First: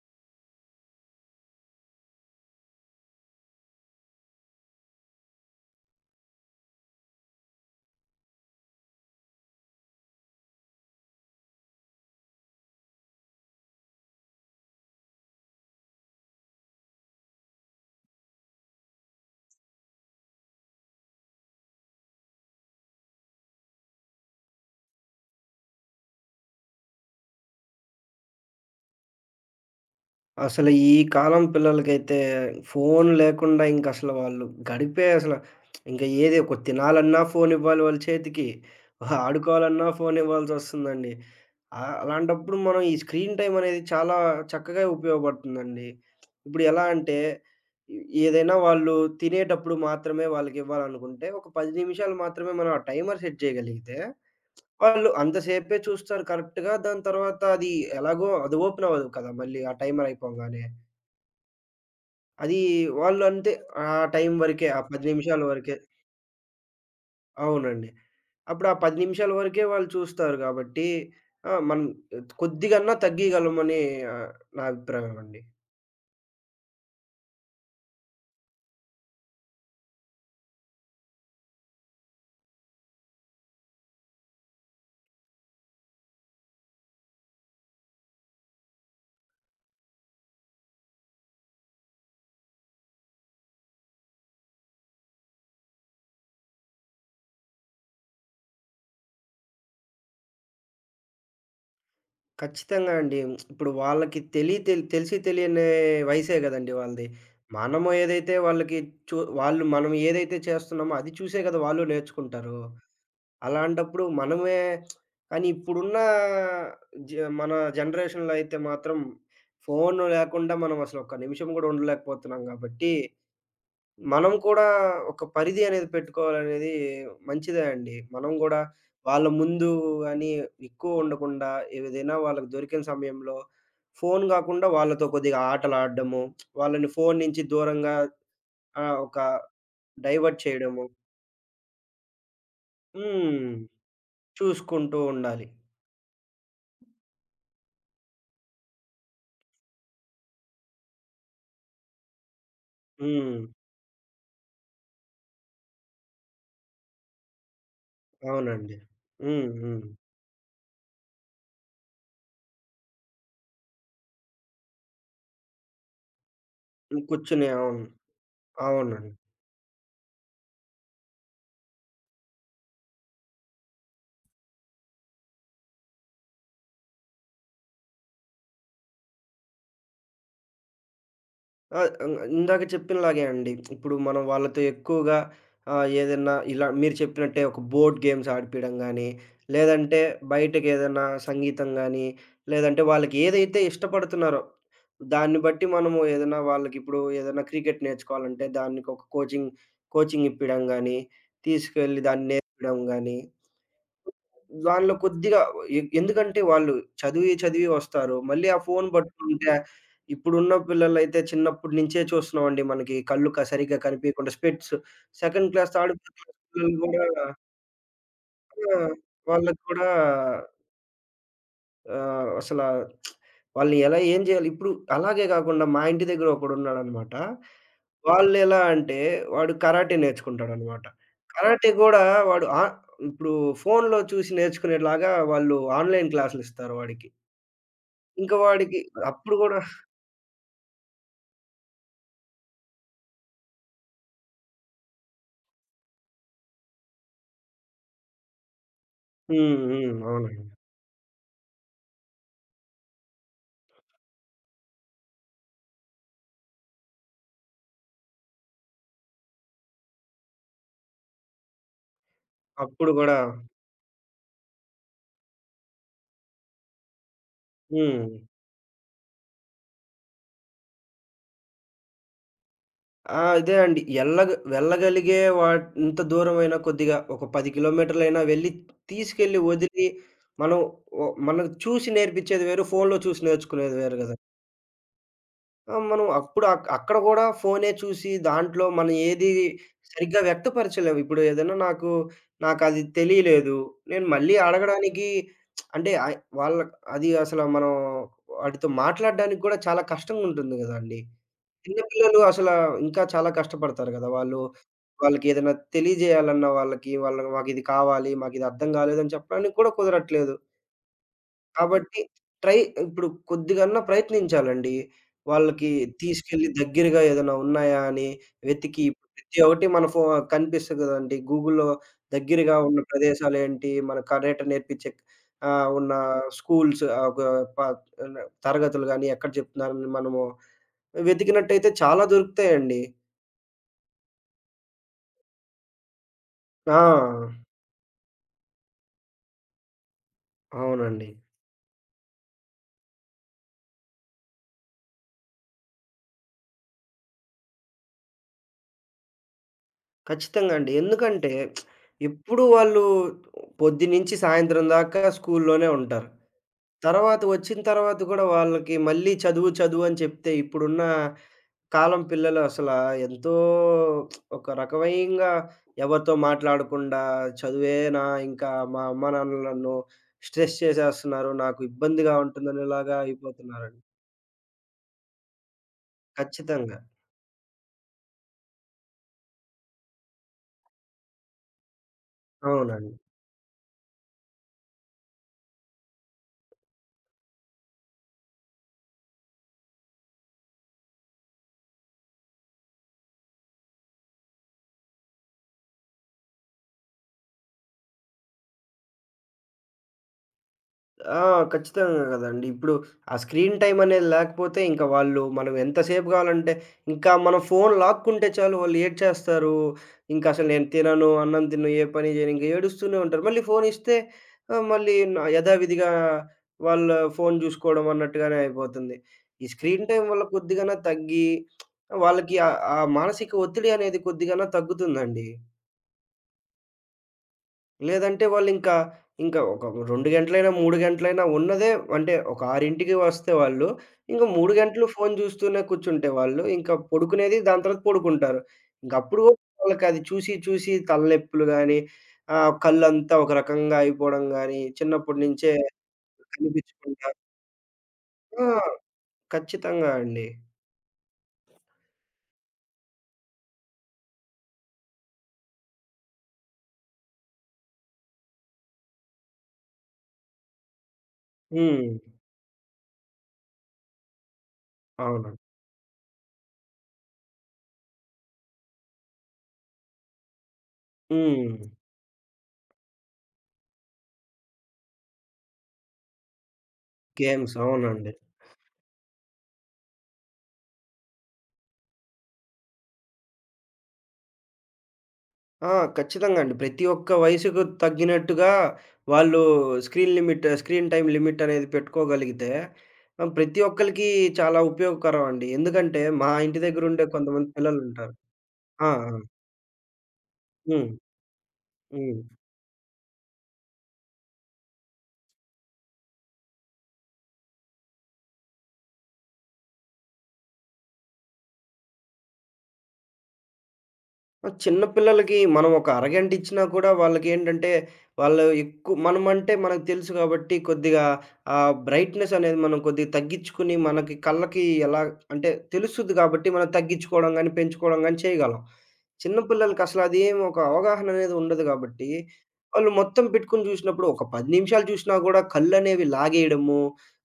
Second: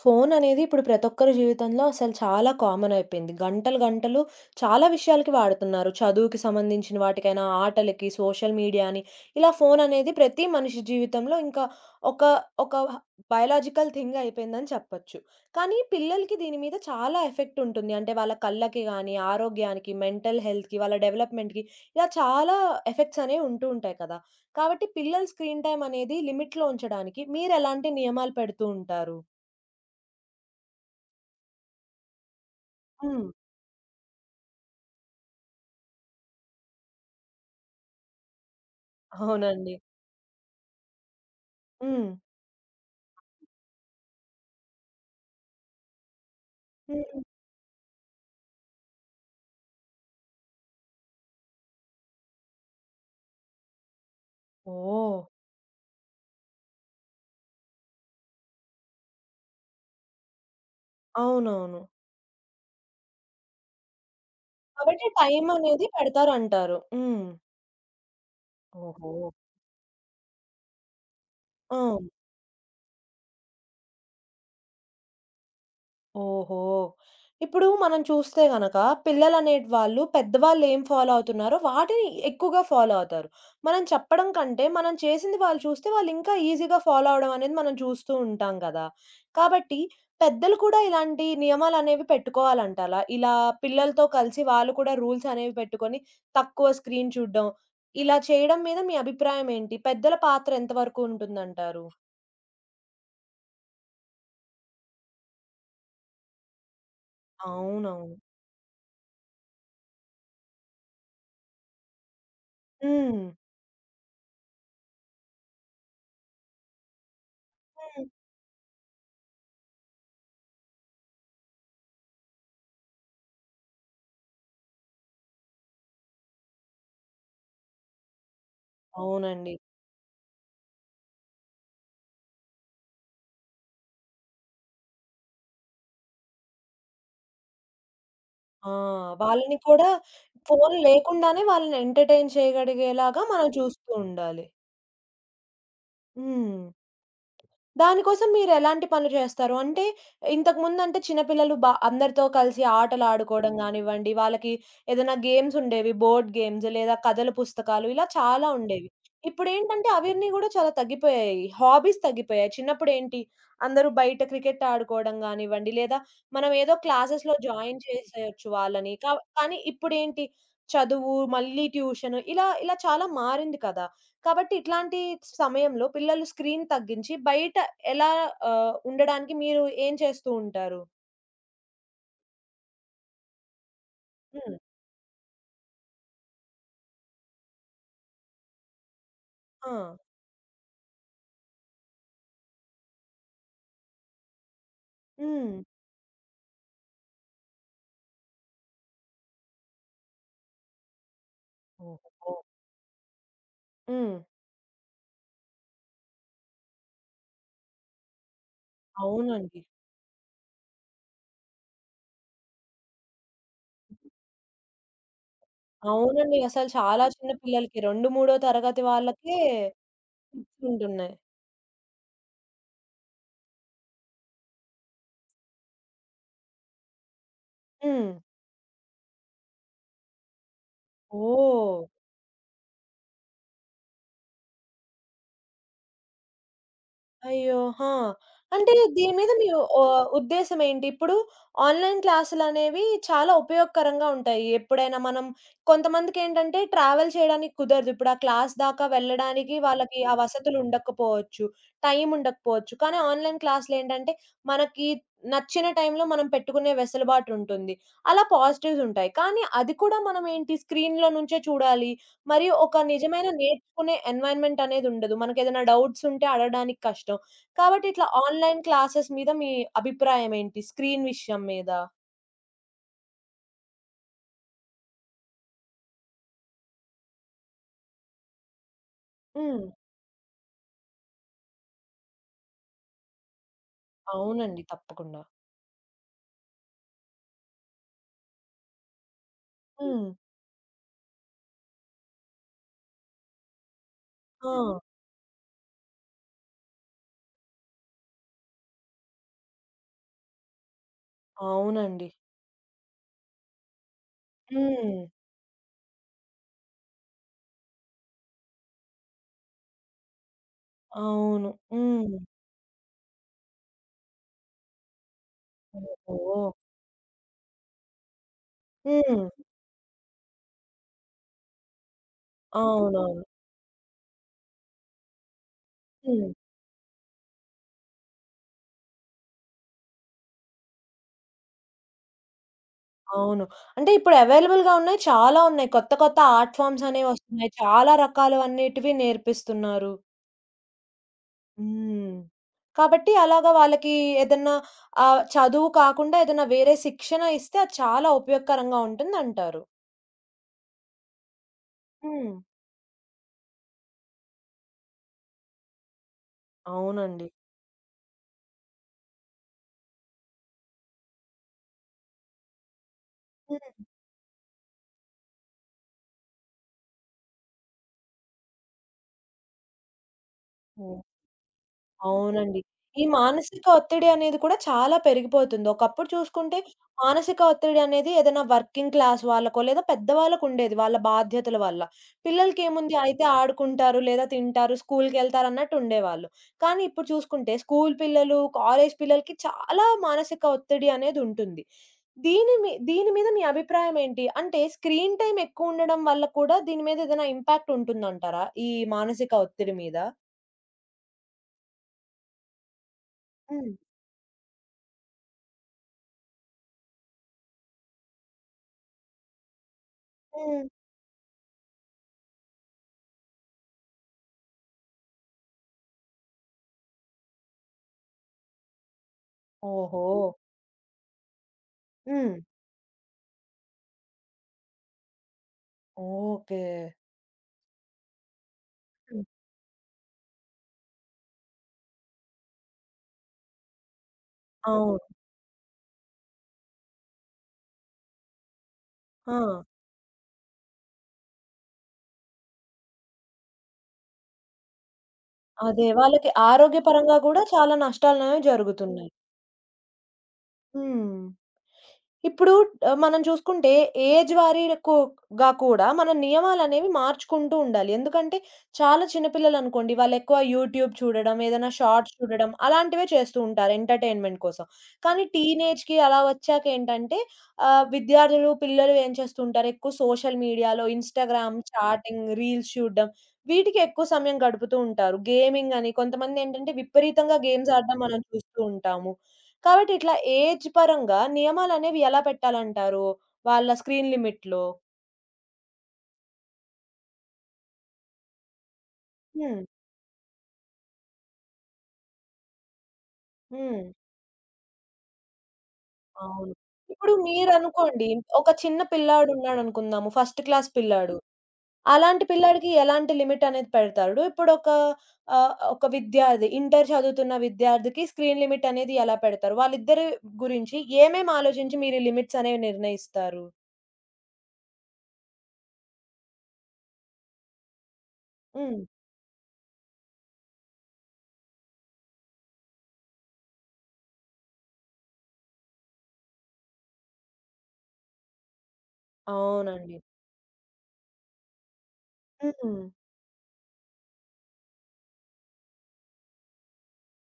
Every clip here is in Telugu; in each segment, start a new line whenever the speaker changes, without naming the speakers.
ఫోననేది ఇప్పుడు ప్రతి ఒక్కరి జీవితంలో అసలు చాలా కామన్ అయిపోయింది. గంటలు, గంటలు చాలా విషయాలకి వాడుతున్నారు. చదువుకి సంబంధించిన వాటికైనా, ఆటలకి, సోషల్ మీడియా అని ఇలా ఫోననేది ప్రతి మనిషి జీవితంలో ఇంకా ఒక ఒక హ బయోలాజికల్ థింగ్ అయిపోయిందని చెప్పొచ్చు. కానీ పిల్లలకి దీని మీద చాలా ఎఫెక్ట్ ఉంటుంది. అంటే వాళ్ళ కళ్ళకి గానీ, ఆరోగ్యానికి, మెంటల్ హెల్త్‌కి, వాళ్ళ డెవలప్‌మెంట్‌కి ఇలా చాలా ఎఫెక్ట్స్ అనేవి ఉంటూ ఉంటాయి కదా! కాబట్టి పిల్లల స్క్రీన్ టైమ్ అనేది లిమిట్‌లో ఉంచడానికి మీరెలాంటి నియమాలు పెడుతూ ఉంటారు?
అసలు ఈ కాలం పిల్లలకైతే ఫోను
హ్మ్.
లేకుండా ఇంకసలు వాళ్ళు గడిపే ఇంక ఏది ఒక తినాలన్నా ఫోనివ్వాలి వాళ్ళ చేతికి.
అవునండి.
ఆడుకోవాలన్నా ఫోనివ్వాల్సొస్తుందండి.
హ్మ్.
అలాంటప్పుడు మనం ఈ స్క్రీన్ టైమనేది చాలా చక్కగా ఉపయోగపడుతుందండి. ఇప్పుడు ఎలా
హ్మ్.
అంటే ఎ ఏదైనా వాళ్ళు తినేటప్పుడు మాత్రమే వాళ్ళకివ్వాలనుకుంటే, ఒక 10 నిమిషాలు మాత్రమే మనం ఆ టైమర్ సెట్ చేయగలిగితే వాళ్ళు
ఓహ్!
అంతసేపే చూస్తారు కరెక్ట్‌గా. దాని తర్వాత అది ఎలాగో అది ఓపెన్ అవ్వదు కదా, మళ్ళీ ఆ టైమర్ అయిపోంగానే.
అవునవును.
అది వాళ్ళు అంతే ఆ టైం వరకే. ఆ 10
కాబట్టి
నిమిషాల వరకే.
టైమనేది పెడతారంటారు. హ్మ్.
అవునండి. అప్పుడు ఆ 10
ఓహో!
నిమిషాల వరకే వాళ్ళు చూస్తారు గాబట్టి
ఆ!
మనం కొద్దిగన్నా తగ్గీయగలమని ఆహ్, నా అభిప్రాయం అండి.
ఓహో! ఇప్పుడు మనం చూస్తే గనక పిల్లలనేటి వాళ్ళు పెద్దవాళ్ళు ఏం ఫాలో అవుతున్నారో వాటిని ఎక్కువగా ఫాలో అవుతారు. మనం చెప్పడం కంటే మనం చేసింది వాళ్ళు చూస్తే వాళ్ళు ఇంకా ఈజీగా ఫాలో అవ్వడం అనేది మనం చూస్తూ ఉంటాం కదా! కాబట్టి పెద్దలు కూడా ఇలాంటి నియమాలనేవి పెట్టుకోవాలంటారా? ఇలా పిల్లలతో కలిసి వాళ్ళు కూడా రూల్స్ అనేవి పెట్టుకొని తక్కువ స్క్రీన్ చూడ్డం, ఇలా చేయడం మీద మీ అభిప్రాయం ఏంటి? పెద్దల పాత్ర ఎంత వరకు ఉంటుందంటారు?
ఖచ్చితంగా అండి. ఇప్పుడు వాళ్ళకి తెలిసి తెలియని వయసే గదండీ వాళ్ళది. మనము
అవునవును.
ఏదైతే వాళ్ళకి వాళ్ళు మనం ఏదైతే చేస్తున్నామో అది చూసే గదా, వాళ్ళు నేర్చుకుంటారు.
హ్మ్.
అలాంటప్పుడు మనమే కానీ ఇప్పుడున్న జ మన
హ్మ్.
జనరేషన్‌లో అయితే మాత్రం ఫోను లేకుండా మనం అసలు ఒక్క నిమిషం గూడా ఉండలేకపోతున్నాం గాబట్టి, మనం కూడా ఒక పరిధి అనేది పెట్టుకోవాలనేది మంచిదే అండి. మనం గూడా వాళ్ళ
అవునండి.
ముందు అని ఎక్కువ ఉండకుండా, ఏదైనా వాళ్ళకి దొరికిన సమయంలో ఫోను గాకుండా వాళ్ళతో కొద్దిగా ఆటలాడడము, వాళ్ళని ఫోను నుంచి దూరంగా
ఆ!
ఒక
వాళ్ళని కూడా
డైవర్ట్
ఫోను
చేయడము.
లేకుండానే వాళ్ళని ఎంటర్‌టైన్ చేయగలిగేలాగా
హ్మ్.
మనం చూస్తూ ఉండాలి.
చూసుకుంటూ ఉండాలి.
హ్మ్. దానికోసం మీరెలాంటి పనులు చేస్తారు? అంటే ఇంతకుముందంటే చిన్నపిల్లలు అందరితో కలిసి
హ్మ్.
ఆటలాడుకోవడం గానివ్వండి, వాళ్ళకి ఏదైనా గేమ్స్ ఉండేవి. బోర్డ్ గేమ్స్ లేదా కథల పుస్తకాలు ఇలా చాలా
అవునండి.
ఉండేవి.
హ్మ్. హ్మ్.
ఇప్పుడేంటంటే అవన్నీ గూడా చాలా తగ్గిపోయాయి. హాబీస్ తగ్గిపోయాయి. చిన్నప్పుడేంటి అందరూ బయట క్రికెట్ ఆడుకోవడం గానివ్వండి, లేదా మనం ఏదో
హ్మ్.
క్లాసెస్‌లో
కూర్చుని
జాయిన్
అవును.
చేసేయొచ్చు వాళ్ళని. కా
అవునండి.
కానీ ఇప్పుడేంటి చదువు, మళ్ళీ ట్యూషన్ ఇలా ఇలా చాలా మారింది కదా! కాబట్టి ఇట్లాంటి సమయంలో పిల్లలు స్క్రీన్ తగ్గించి బయట ఎలా ఉండడానికి మీరు ఏం చేస్తూ ఉంటారు?
ఆ, ఇందాక చెప్పినలాగే అండి. ఇప్పుడు మనం
హ్మ్.
వాళ్ళతో ఎక్కువగా ఏదన్నా ఇలా మీరు చెప్పినట్టే ఒక బోర్డ్ గేమ్స్ ఆడిపియడం గానీ,
ఆ!
లేదంటే బయటకేదన్నా సంగీతం గానీ, లేదంటే వాళ్ళకి ఏదైతే ఇష్టపడుతున్నారో, దాన్ని
హ్మ్.
బట్టి మనము ఏదైనా వాళ్ళకిప్పుడు ఏదైనా క్రికెట్ నేర్చుకోవాలంటే దానికి ఒక కోచింగ్, కోచింగ్ ఇప్పియడం గానీ, తీసుకెళ్ళి దాన్ని
ఓహో!
నేర్పడం గానీ
హ్మ్.
దానిలో కొద్దిగా ఎందుకంటే వాళ్ళు చదివి చదివి వస్తారు. మళ్ళీ ఆ ఫోను పట్టుకుంటే
అవునండి.
ఇప్పుడున్న పిల్లలైతే చిన్నప్పటి నుంచే చూస్తున్నామండి. మనకి కళ్ళు సరిగ్గా కనిపియకుండా specs second class, third class
అవునండి. అసలు
పిల్లలు కూడా
చాలా చిన్న పిల్లలకి 2, 3
ఆ,
తరగతి వాళ్ళకే
వాళ్ళకి కూడా
టిప్సుంటున్నాయి.
ఆహ్, అసల వాళ్ళని ఎలా ఏం జేయాలి? ఇప్పుడు అలాగే గాకుండా మా ఇంటి దగ్గర ఒకడున్నాడనమాట.
హ్మ్.
వాళ్ళెలా అంటే వాడు కరాటే నేర్చుకుంటాడనమాట. కరాటే
ఓహ్!
గూడా వాడు ఆ ఇప్పుడు ఫోనులో చూసి నేర్చుకునేలాగా వాళ్ళు ఆన్‌లైన్ క్లాసులిస్తారు వాడికి.
అయ్యో! ఆ!
ఇంక
అంటే
వాడికి
దీని మీద
అప్పుడు
మీ
గూడా
ఉద్దేశ్యం ఏంటి? ఇప్పుడు ఆన్‌లైన్ క్లాసులనేవి చాలా ఉపయోగకరంగా ఉంటాయి. ఎప్పుడైనా మనం కొంతమందికేంటంటే ట్రావెల్ చేయడానికి కుదరదు. ఇప్పుడు ఆ క్లాస్ దాకా వెళ్ళడానికి
హ్మ్. హ్మ్.
వాళ్ళకి ఆ
అవునండి.
వసతులు ఉండకపోవచ్చు. టైం ఉండకపోవచ్చు. కానీ ఆన్‌లైన్ క్లాసులేంటంటే మనకి నచ్చిన టైంలో మనం పెట్టుకునే వెసులుబాటుంటుంది. అలా పాజిటివ్స్ ఉంటాయి. కానీ అది కూడా మనమేంటి స్క్రీన్‌లో నుంచే చూడాలి. మరియు ఒక
అప్పుడు గూడా
నిజమైన నేర్చుకునే ఎన్విరాన్మెంట్ అనేది ఉండదు. మనకేదైనా డౌట్స్ ఉంటే అడగడానికి కష్టం. కాబట్టి
హ్మ్.
ఇట్లా ఆన్‌లైన్ క్లాసెస్ మీద మీ అభిప్రాయం ఏంటి? స్క్రీన్ విషయం మీద?
ఆ, ఇదే అండి. ఎల్లగ వెళ్ళగలిగే వా ఇంత దూరమైనా కొద్దిగా ఒక 10 కిలోమీటర్లైనా వెళ్ళి తీసుకెళ్ళి
హ్మ్.
వదిలి మనం మనం చూసి నేర్పించేది వేరు, ఫోన్‌లో చూసి నేర్చుకునేది వేరు గదా.
అవునండి. తప్పకుండా.
ఆ, మనం అప్పుడు అక్కడ గూడా ఫోనే చూసి దాంట్లో మనం ఏది
హ్మ్.
సరిగ్గా వ్యక్తపరచలేము. ఇప్పుడు ఏదైనా నాకు నాకది తెలియలేదు. నేను మళ్ళీ
ఆ!
అడగడానికి అంటే వాళ్ళ అది మనం వాడితో మాట్లాడడానికి గూడా చాలా కష్టంగుంటుంది గదండీ. చిన్న
అవునండి.
పిల్లలు ఇంకా చాలా కష్టపడతారు గదా, వాళ్ళు,
హ్మ్.
వాళ్ళకేదైనా తెలియజేయాలన్నా వాళ్ళకి, వాళ్ళ మాకిది కావాలి, మాకిది అర్థం కాలేదని చెప్పడానికి కూడా కుదరట్లేదు.
అవును.
కాబట్టి
హ్మ్.
ట్రై ఇప్పుడు కొద్దిగన్నా ప్రయత్నించాలండి. వాళ్ళకి
ఓహో!
తీసుకెళ్ళి దగ్గరగా ఏదైనా ఉన్నాయా అని వెతికి ఇప్పుడు
హ్మ్.
ప్రతి ఒక్కటి మన కనిపిస్తది గదండీ. గూగుల్‌లో దగ్గరగా ఉన్న
అవునవును.
ప్రదేశాలేంటి, మన కరాటే నేర్పించే ఉన్న
హ్మ్.
స్కూల్స్ ఒక ప తరగతులు గాని ఎక్కడ చెప్తున్నారని మనము వెతికినట్టయితే చాలా దొరుకుతాయండి.
అవును. అంటే ఇప్పుడు అవైలబుల్‌గా ఉన్నాయి. చాలా ఉన్నాయి. కొత్త కొత్త ఆర్ట్ ఫార్మ్స్ అనేవి
ఆ,
వస్తున్నాయి. చాలా రకాలు అనేటివి నేర్పిస్తున్నారు.
అవునండి.
హ్మ్. కాబట్టి అలాగా వాళ్ళకి ఏదన్నా చదువు కాకుండా ఏదన్నా వేరే శిక్షణ ఇస్తే అది చాలా ఉపయోగకరంగా ఉంటుందంటారు.
ఖచ్చితంగా అండి. ఎందుకంటే
హ్మ్.
ఎప్పుడు వాళ్ళు పొద్దున్నుంచి సాయంత్రం దాకా స్కూల్లోనే ఉంటారు. తర్వాత
అవునండి.
వచ్చిన తర్వాత కూడా వాళ్ళకి మళ్ళీ చదువు, చదువు అని చెప్తే ఇప్పుడున్న కాలం పిల్లలు అసలా ఎంతో
హ్మ్.
ఒక రకవంగా ఎవరితో మాట్లాడకుండా చదువేనా ఇంకా మా అమ్మ నాన్నలు నన్ను స్ట్రెస్ చేసేస్తున్నారు. నాకు ఇబ్బందిగా
అవునండి.
ఉంటుందనేలాగా
ఈ మానసిక
అయిపోతున్నారండి.
ఒత్తిడి అనేది కూడా చాలా పెరిగిపోతుంది. ఒకప్పుడు చూసుకుంటే
ఖచ్చితంగా.
మానసిక ఒత్తిడి అనేది ఏదైనా వర్కింగ్ క్లాస్ వాళ్ళకో, లేదా పెద్దవాళ్ళకుండేది వాళ్ళ బాధ్యతల వల్ల.
అవునండి.
పిల్లలకేముంది అయితే ఆడుకుంటారు, లేదా తింటారు, స్కూలుకెళ్తారు అన్నట్టుండేవాళ్ళు. కానీ ఇప్పుడు చూసుకుంటే స్కూలు పిల్లలు, కాలేజు పిల్లలకి చాలా మానసిక ఒత్తిడి అనేదుంటుంది. దీని మీద మీ అభిప్రాయం ఏంటి? అంటే స్క్రీన్ టైమ్ ఎక్కువుండడం వల్ల కూడా దీని మీద ఏదైనా ఇంపాక్ట్ ఉంటుందంటారా? ఈ మానసిక ఒత్తిడి మీద?
ఆ, ఖచ్చితంగా గదండీ. ఇప్పుడు ఆ స్క్రీన్
హ్మ్.
టైమ్ అనేది లేకపోతే ఇంక వాళ్ళు మనం ఎంతసేపు గావాలంటే ఇంకా మనం ఫోను లాక్కుంటే చాలు వాళ్ళు ఏడ్చేస్తారు. ఇంకసలు నేను
హ్మ్.
తినను, అన్నం తినను, ఏ పని జేయను ఇంక ఏడుస్తూనే ఉంటారు. మళ్ళీ ఫోనిస్తే మళ్ళీ యథావిధిగా వాళ్ళ ఫోను జూసుకోవడం అన్నట్టుగానే అయిపోతుంది. ఈ స్క్రీన్
ఓహో!
టైమ్ వల్ల కొద్దిగన్నా తగ్గి
హ్మ్.
వాళ్ళకి ఆ ఆ మానసిక ఒత్తిడి అనేది కొద్దిగన్నా తగ్గుతుందండి.
ఓకే.
లేదంటే వాళ్ళింకా,
హ్మ్.
ఇంకా ఇంకా ఒక 2 గంటలైనా, 3 గంటలైనా ఉన్నదే అంటే ఒక 6కి వస్తే వాళ్ళు, ఇంక 3 గంటలు
అవును.
ఫోను జూస్తూనే కూర్చుంటే వాళ్ళు, ఇంకా పడుకునేది దాని తర్వాత పడుకుంటారు. ఇంకప్పుడు
ఆ!
గూడా వాళ్ళకది చూసి, తలనొప్పులు గానీ, కళ్ళంతా ఒక రకంగా అయిపోవడం గానీ, చిన్నప్పటి నుంచే
అదే. వాళ్ళకి
కనిపించకుండా
ఆరోగ్యపరంగా గూడా చాలా నష్టాలనేవి
ఆ,
జరుగుతున్నాయి.
ఖచ్చితంగా అండి.
హ్మ్. ఇప్పుడు మనం చూసుకుంటే ఏజ్ గా కూడా మన నియమాలనేవి మార్చుకుంటూ ఉండాలి. ఎందుకంటే చాలా చిన్న పిల్లలనుకోండి వాళ్ళెక్కువ యూట్యూబ్ చూడడం, ఏదైనా షార్ట్స్
హ్మ్.
చూడడం అలాంటివే చేస్తూ ఉంటారు ఎంటర్‌టైన్‌మెంట్ కోసం. కానీ
అవును.
టీనేజ్‌కి అలా వచ్చాకేంటంటే విద్యార్థులు, పిల్లలు ఏం చేస్తూ ఉంటారు ఎక్కువ సోషల్ మీడియాలో
హ్మ్.
ఇన్‌స్టాగ్రామ్, చాటింగ్, రీల్స్ చూడడం వీటికి ఎక్కువ సమయం గడుపుతూ ఉంటారు. గేమింగ్ అని కొంతమందేంటంటే విపరీతంగా
గేమ్స్.
గేమ్స్ ఆడడం
అవునండి.
మనం చూస్తూ ఉంటాము. కాబట్టి ఇట్లా ఏజ్ పరంగా నియమాలనేవి ఎలా పెట్టాలంటారు? వాళ్ళ స్క్రీన్ లిమిట్‌లో?
ఆ, ఖచ్చితంగా అండి. ప్రతి ఒక్క వయసుకు తగ్గినట్టుగా వాళ్ళు
హ్మ్.
Screen limit, screen time limit అనేది పెట్టుకోగలిగితే ప్రతి
హ్మ్.
ఒక్కళ్ళకి చాలా ఉపయోగకరం అండి. ఎందుకంటే మా
అవును.
ఇంటి దగ్గరుండే
ఇప్పుడు
కొంతమంది
మీరనుకోండి
పిల్లలుంటారు.
ఒక చిన్న
ఆ. ఆ.
పిల్లాడున్నాడనుకుందాము. ఫస్ట్ క్లాస్
హ్మ్.
పిల్లాడు.
హ్మ్.
అలాంటి పిల్లాడికి ఎలాంటి లిమిట్ అనేది పెడతారు? ఇప్పుడొక ఒక విద్యార్థి ఇంటర్ చదువుతున్న విద్యార్థికి స్క్రీన్ లిమిట్ అనేది ఎలా పెడతారు? వాళ్ళిద్దరి గురించి ఏమేమి ఆలోచించి మీరు ఈ లిమిట్స్ అనేవి నిర్ణయిస్తారు?
చిన్న పిల్లలకి మనం ఒక అరగంట ఇచ్చినా కూడా వాళ్ళకేంటంటే వాళ్ళు
హ్మ్.
ఎక్కువ మనమంటే మనకు తెలుసు కాబట్టి కొద్దిగా ఆ బ్రైట్‌నెస్ అనేది మనం కొద్దిగా తగ్గించుకొని మనకి కళ్ళకి ఎలా అంటే తెలుస్తది కాబట్టి మనం తగ్గించుకోవడం గాని, పెంచుకోవడం గాని చేయగలం. చిన్న
అవునండి.
పిల్లలకసల అదేం ఒక అవగాహన అనేది ఉండదు గాబట్టి,
హ్మ్.
వాళ్ళు మొత్తం పెట్టుకొని జూసినప్పుడు ఒక 10 నిమిషాలు జూషినా గూడా కళ్ళనేవి లాగేయడము,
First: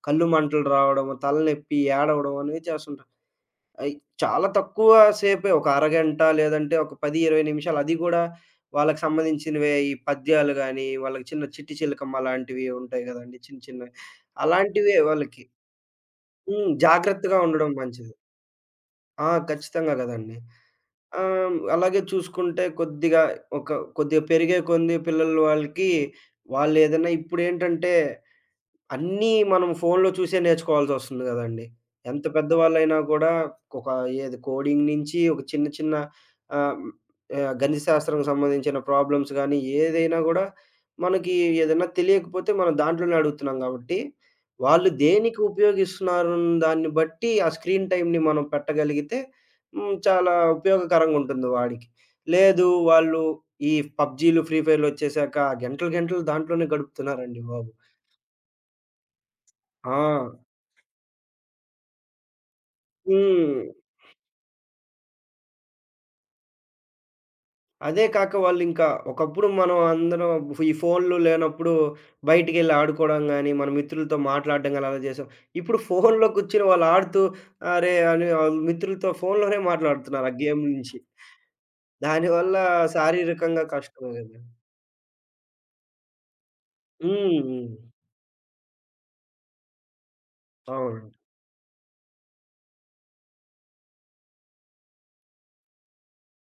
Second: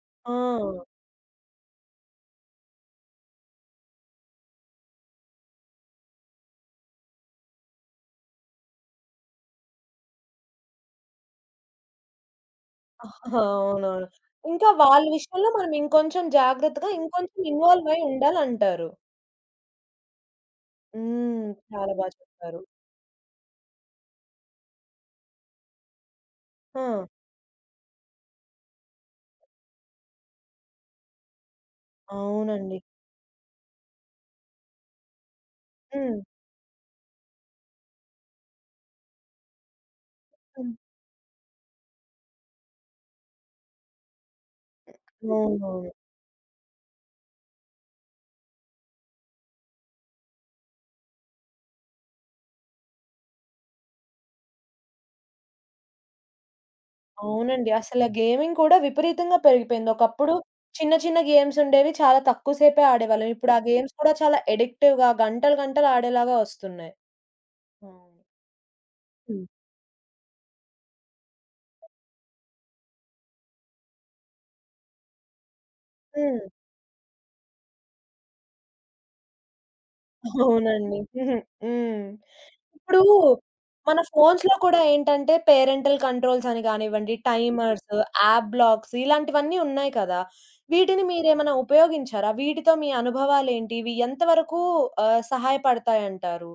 కళ్ళు
ఆ!
మంటలు రావడము, తలనొప్పి, ఏడవడం అనేవి చేస్తుంటారు. అయి చాలా తక్కువ సేపే ఒక అరగంట లేదంటే ఒక 10, 20 నిమిషాలు అది గూడా వాళ్ళకి సంబంధించినవే ఈ పద్యాలు గానీ, వాళ్ళకి చిన్న చిట్టి చిలకమ్మ లాంటివి ఉంటాయి గదండీ చిన్న
అవునవును.
చిన్నవి.
ఇంకా
అలాంటివే
వాళ్ళ
వాళ్ళకి.
విషయంలో మనం ఇంకొంచెం
హ్మ్.
జాగ్రత్తగా,
జాగ్రత్తగా
ఇంకొంచెం
ఉండడం
ఇన్వాల్వ్ అయ్యి
మంచిది.
ఉండాలంటారు.
ఆ, ఖచ్చితంగా గదండీ.
హ్మ్. చాలా
అలాగే
చెప్పారు.
చూసుకుంటే కొద్దిగా ఒక కొద్దిగా పెరిగే కొంది పిల్లలు వాళ్ళకి
ఆ!
వాళ్ళేదైనా ఇప్పుడేంటంటే అన్నీ మనం ఫోన్‌లో చూసే నేర్చుకోవాల్సొస్తుంది గదండీ. ఎంత
అవునండి.
పెద్దవాళ్ళైనా గూడా ఒక ఏది కోడింగ్ నుంచి ఒక చిన్న చిన్న
హ్మ్.
ఆహ్, ఆహ్, గణిత శాస్త్రం సంబంధించిన ప్రాబ్లమ్స్ గానీ, ఏదైనా గూడా
హ్మ్.
మనకి ఏదైనా తెలియకపోతే మనం దాంట్లోనే అడుగుతున్నాం గాబట్టి, వాళ్ళు దేనికి
అవునవును.
ఉపయోగిస్తున్నారన్న దాన్ని బట్టి ఆ స్క్రీన్ టైమ్‌ని మనం పెట్టగలిగితే హ్మ్. చాలా ఉపయోగకరంగుంటుంది వాడికి. లేదు వాళ్ళు ఈ పబ్‌జీలు, ఫ్రీ ఫైర్‌లొచ్చేసాక గంటలు గంటలు దాంట్లోనే గడుపుతున్నారండి
అవునండి.
బాబు.
అసల గేమింగ్ కూడా విపరీతంగా పెరిగిపోయింది.
ఆ.
ఒకప్పుడు చిన్న చిన్న గేమ్స్ ఉండేవి. చాలా తక్కువ సేపే ఆడేవాళ్ళం. ఇప్పుడు ఆ
హ్మ్.
గేమ్స్ కూడా చాలా అడిక్టివ్‌గా గంటలు గంటలు ఆడేలాగా వస్తున్నాయి.
అదే
అవును.
కాక వాళ్ళింకా
హ్మ్.
ఒకప్పుడు మనం అందరం ఈ ఫోన్‌లు లేనప్పుడు బయటికెళ్ళి ఆడుకోవడం గాని, మన మిత్రులతో మాట్లాడడం గాని అలా చేసాం. ఇప్పుడు ఫోన్‌లో
హ్మ్.
కూర్చొని వాళ్ళు ఆడుతూ అరే అని ఆళ్ళు మిత్రులతో ఫోన్‌లోనే మాట్లాడుతున్నారు ఆ గేమ్
అవునండి.
నుంచి.
హ్మ్.
దానివల్ల
ఇప్పుడు
శారీరకంగా
మన
కష్టమే గదా.
ఫోన్స్‌లో కూడా ఏంటంటే, పేరెంటల్ కంట్రోల్స్ అని గానివ్వండి,
హ్మ్. హ్మ్.
టైమర్స్, యాప్ బ్లాక్స్ ఇలాంటివన్నీ ఉన్నాయి కదా! వీటిని
అవును.
మీరేమైనా ఉపయోగించారా? వీటితో మీ అనుభవాలేంటి? ఇవి ఎంతవరకు సహాయపడతాయంటారు?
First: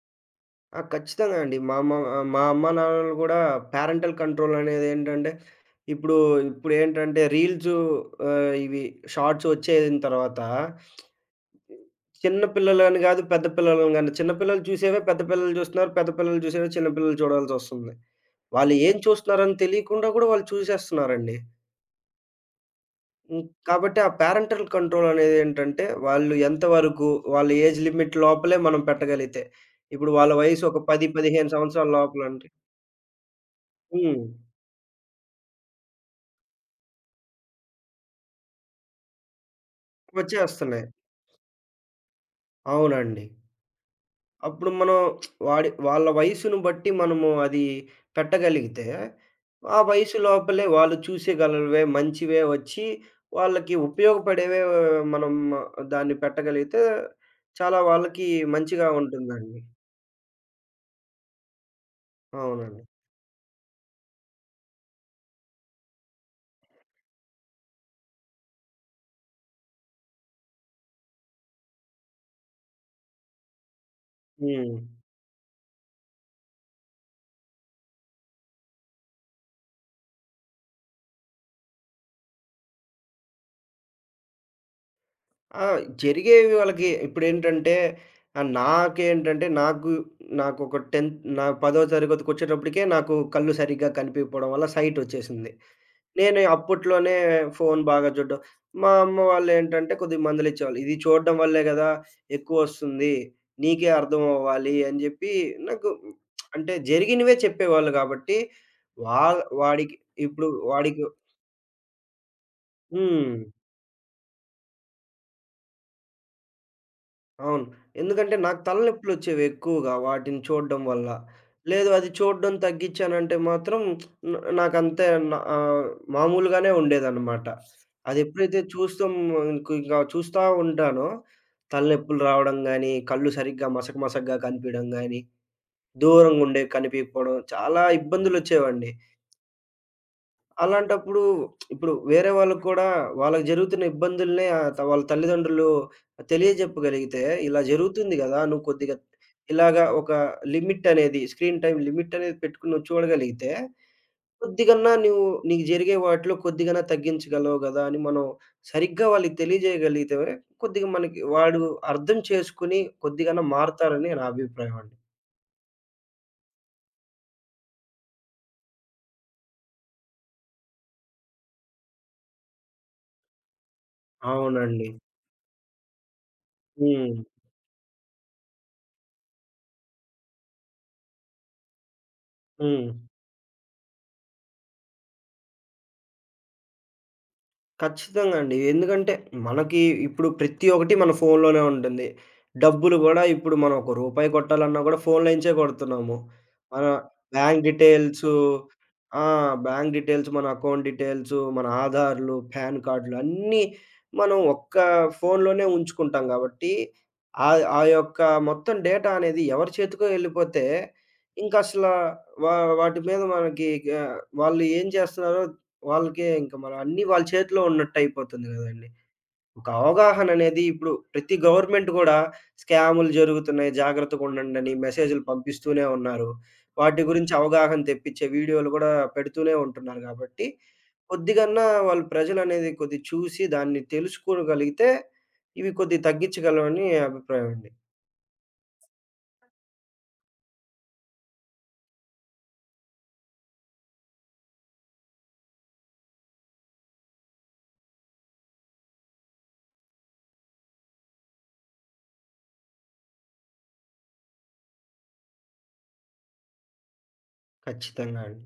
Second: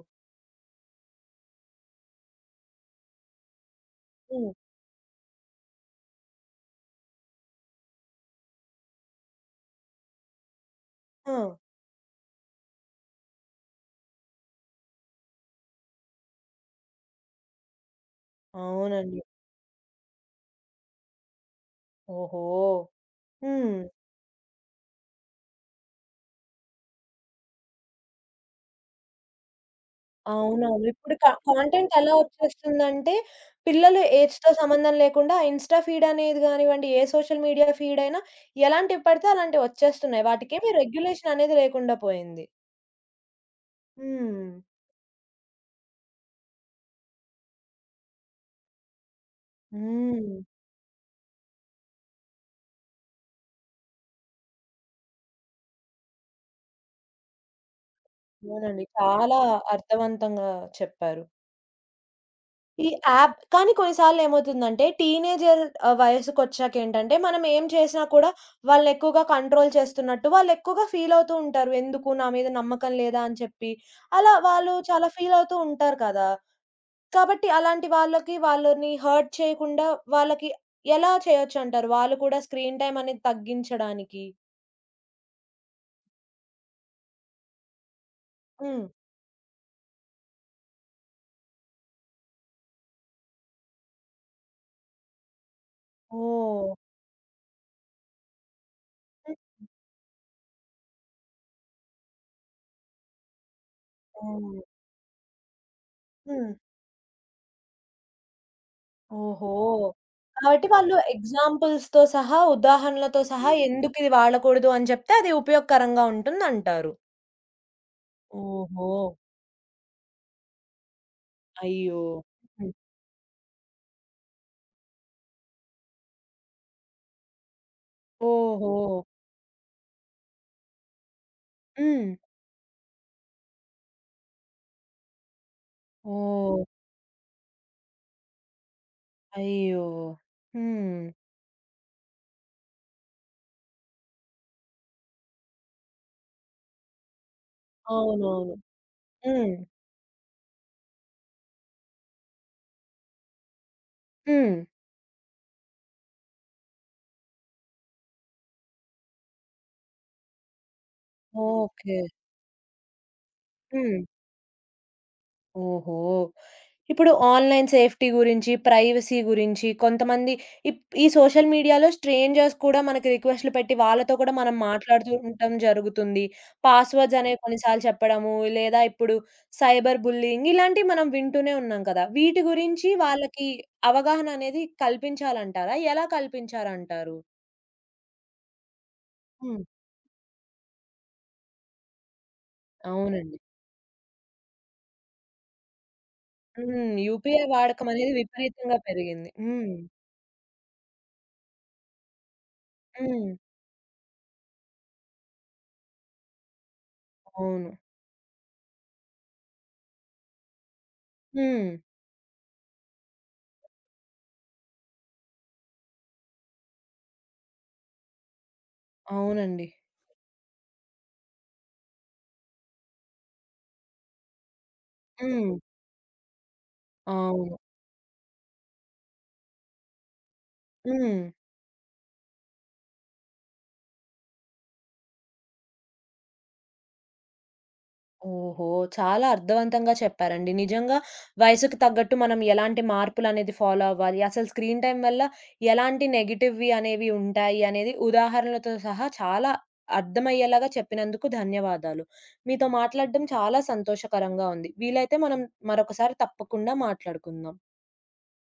ఆ, ఖచ్చితంగా అండి. మా అమ్మ నాన్నలు గూడా పేరెంటల్
హ్మ్.
కంట్రోల్ అనేదేంటంటే, ఇప్పుడు ఇప్పుడేంటంటే రీల్సు ఇవి షార్ట్స్ వచ్చేసిన తర్వాత
ఆ!
చిన్న పిల్లలని గాదు, పెద్ద పిల్లలని గాని. చిన్న పిల్లలు చూసేవే పెద్ద పిల్లలు జూస్తున్నారు. పెద్ద పిల్లలు చూసేవే చిన్న పిల్లలు చూడాల్సొస్తుంది. వాళ్ళు ఏం
అవునండి.
చూస్తున్నారని తెలియకుండా గూడా వాళ్ళు చూసేస్తున్నారండి.
ఓహో!
హ్మ్.
హ్మ్.
కాబట్టి ఆ పేరెంటల్ కంట్రోల్ అనేదేంటంటే, వాళ్ళు ఎంతవరకు వాళ్ళ ఏజ్ లిమిట్ లోపలే మనం పెట్టగలిగితే. ఇప్పుడు వాళ్ళ వయసు ఒక
అవునవును.
10,
ఇప్పుడు క
15 సంవత్సరాల
కంటెంట్ ఎలా
లోపలంటే
వచ్చేస్తుందంటే, పిల్లలు
హ్మ్.
ఏజ్‌తో సంబంధం లేకుండా ఇన్‌స్టా ఫీడ్ అనేది గానివ్వండి, ఏ సోషల్ మీడియా ఫీడ్ అయినా ఎలాంటివి పడితే అలాంటివి వచ్చేస్తున్నాయి. వాటికేమి
వచ్చేస్తున్నాయి.
రెగ్యులేషన్ అనేది లేకుండా పోయింది.
అవునండి.
హ్మ్.
అప్పుడు మనం వాళ్ళ వయసును బట్టి మనము అది పెట్టగలిగితే, ఆ వయసు
హ్మ్.
లోపలే వాళ్ళు చూసేగలవే, మంచివే వచ్చి వాళ్ళకి ఉపయోగపడేవే మనం దాన్ని పెట్టగలిగితే చాలా వాళ్ళకి
అవునండి.
మంచిగా
చాలా
ఉంటుందండి.
అర్థవంతంగా చెప్పారు.
అవునండి.
ఈ యాప్ కానీ కొన్నిసార్లు ఏమవుతుందంటే టీనేజర్ వయసుకొచ్చాకేంటంటే మనం ఏం చేసినా కూడా వాళ్ళనెక్కువగా కంట్రోల్ చేస్తున్నట్టు వాళ్ళెక్కువగా ఫీలవుతూ ఉంటారు. ఎందుకు నా మీద నమ్మకం లేదా అని చెప్పి. అలా వాళ్ళు
హ్మ్.
చాలా ఫీలవుతూ ఉంటారు కదా! కాబట్టి అలాంటి వాళ్ళకి వాళ్ళని హర్ట్ చేయకుండా వాళ్ళకి ఎలా చేయొచ్చంటారు? వాళ్ళు కూడా స్క్రీన్ టైమ్ అనేది తగ్గించడానికి?
ఆ, జరిగేవి వాళ్ళకి ఇప్పుడేంటంటే ఆహ్,
హ్మ్.
నాకేంటంటే నాకు నాకొక 10థ్ తరగతికొచ్చేటప్పటికే నాకు కళ్ళు సరిగ్గా కనిపియకపోవడం వల్ల సైట్ వచ్చేసింది. నేను
ఓహ్!
అప్పట్లోనే ఫోను బాగా చూడ్డం. మా అమ్మ వాళ్ళేంటంటే కొద్దిగా మందులిచ్చేవాళ్ళు. ఇది చూడడం వల్లే గదా, ఎక్కువొస్తుంది. నీకే
హ్మ్.
అర్థమవ్వాలి అని జెప్పి నాకు
హ్మ్.
అంటే జరిగినవే చెప్పేవాళ్ళు గాబట్టి, వా
ఓహో!
వాడికి ఇప్పుడు
కాబట్టి వాళ్ళు
వాడికి
ఎగ్జాంపుల్స్‌తో సహా, ఉదాహరణలతో
హ్మ్.
సహా హ్మ్. ఎందుకిది వాడకూడదు అని చెప్తే అది ఉపయోగకరంగా ఉంటుందంటారు.
అవును. ఎందుకంటే నాకు
ఓహో!
తలనొప్పులొచ్చేవి ఎక్కువగా వాటిని చూడడం వల్ల. లేదు
అయ్యో!
అది చూడడం
హ్మ్.
తగ్గిచ్చానంటే మాత్రం న నాకంతే న ఆహ్, మామూలుగానే ఉండేదనమాట. అది ఎప్పుడైతే
ఓహో!
చూస్తాం ఇంక ఇంక చూస్తా ఉంటానో
హ్మ్.
తలనొప్పులు రావడం గానీ, కళ్ళు సరిగ్గా మసకగా కనిపియడం గానీ,
ఓహ్!
దూరంగుండేవి కనిపియకపోవడం చాలా ఇబ్బందులొచ్చేవండి.
అయ్యో! హ్మ్.
అలాంటప్పుడు ఇప్పుడు వేరే వాళ్ళకి కూడా వాళ్ళకి జరుగుతున్న ఇబ్బందుల్ని ఆహ్, త వాళ్ళ తల్లిదండ్రులు తెలియజెప్పగలిగితే, ఇలా జరుగుతుంది గదా,
అవునవును.
నువ్వు కొద్దిగా
హ్మ్.
ఇలాగా ఒక లిమిట్ అనేది స్క్రీన్ టైమ్ లిమిట్ అనేది పెట్టుకొని నువ్వు చూడగలిగితే,
హ్మ్.
కొద్దిగన్నా నువ్వు నీకు జరిగే వాటిలో కొద్దిగన్నా తగ్గించగలవు గదా అని మనం సరిగ్గా వాళ్ళకి తెలియజేయగలిగితే, కొద్దిగా మనకి వాడు
ఓకే.
అర్థం చేసుకొని కొద్దిగన్నా
హ్మ్.
మారతారని నా అభిప్రాయం అండి.
ఓహో! ఇప్పుడు ఆన్‌లైన్ సేఫ్టీ గురించి, ప్రైవసీ గురించి కొంతమంది ఈ సోషల్ మీడియాలో స్ట్రేంజర్స్ కూడా మనకి రిక్వెస్ట్‌లు పెట్టి వాళ్ళతో కూడా మనం
అవునండి.
మాట్లాడుతూ ఉండటం జరుగుతుంది.
హ్మ్.
పాస్వర్డ్స్ అనేవి కొన్నిసార్లు చెప్పడము, లేదా ఇప్పుడు సైబర్ బుల్లీయింగ్ ఇలాంటివి మనం వింటూనే ఉన్నాం కదా! వీటి
హ్మ్.
గురించి వాళ్ళకి అవగాహన అనేది కల్పించాలంటారా? ఎలా కల్పించారంటారు?
ఖచ్చితంగా అండి. ఎందుకంటే,
హ్మ్.
మనకి ఇప్పుడు ప్రతి ఒక్కటి మన ఫోన్‌లోనే ఉంటుంది. డబ్బులు గూడా
అవునండి.
ఇప్పుడు మనం ఒక రూపాయి కొట్టాలన్నా గూడా ఫోన్‌లో నుంచే కొడుతున్నాము. మన
హ్మ్. యూపీఐ
బ్యాంక్
వాడకం అనేది
డీటెయిల్సు
విపరీతంగా
ఆ,
పెరిగింది. హ్మ్.
బ్యాంక్ డీటెయిల్స్, మన అకౌంట్ డీటెయిల్సు, మన ఆధార్‌లు, పాన్ కార్డ్‌లు
హ్మ్.
అన్నీ మనం ఒక్క ఫోన్‌లోనే ఉంచుకుంటాం గాబట్టి, ఆ
అవును.
ఆ యొక్క మొత్తం డేటా అనేది ఎవరి చేతికో ఎళ్ళిపోతే,
హ్మ్.
ఇంకసల వా వాటి మీద మనకి ఆహ్, వాళ్ళు ఏం చేస్తున్నారో వాళ్ళకే ఇంక మనం అన్నీ వాళ్ళ చేతిలో ఉన్నట్టయిపోతుంది గదండీ.
అవునండి.
ఒక అవగాహననేది ఇప్పుడు ప్రతి గవర్నమెంట్ గూడా స్కాములు జరుగుతున్నాయి, జాగ్రత్తగుండండని మెసేజులు
హ్మ్.
పంపిస్తూనే ఉన్నారు. వాటి గురించి
అవును.
అవగాహన తెప్పిచ్చే వీడియోలు గూడా పెడుతూనే ఉంటున్నారు గాబట్టి,
హ్మ్.
కొద్దిగన్నా వాళ్ళు ప్రజలనేది కొద్దిగా చూసి దాన్ని తెలుసుకోగలిగితే, ఇవి కొద్దిగా తగ్గిచ్చగలవని అభిప్రాయం అండి.
ఓహో! చాలా అర్థవంతంగా చెప్పారండి. నిజంగా వయసుకు తగ్గట్టు మనం ఎలాంటి మార్పులనేది ఫాలో అవ్వాలి, అసలు స్క్రీన్ టైమ్ వల్ల ఎలాంటి నెగెటివ్‌వి అనేవి ఉంటాయి అనేది ఉదాహరణలతో సహా చాలా అర్థమయ్యేలాగా చెప్పినందుకు ధన్యవాదాలు. మీతో మాట్లాడడం చాలా సంతోషకరంగా ఉంది. వీలైతే మనం మరొకసారి తప్పకుండా మాట్లాడుకుందాం.
ఖచ్చితంగా అండి.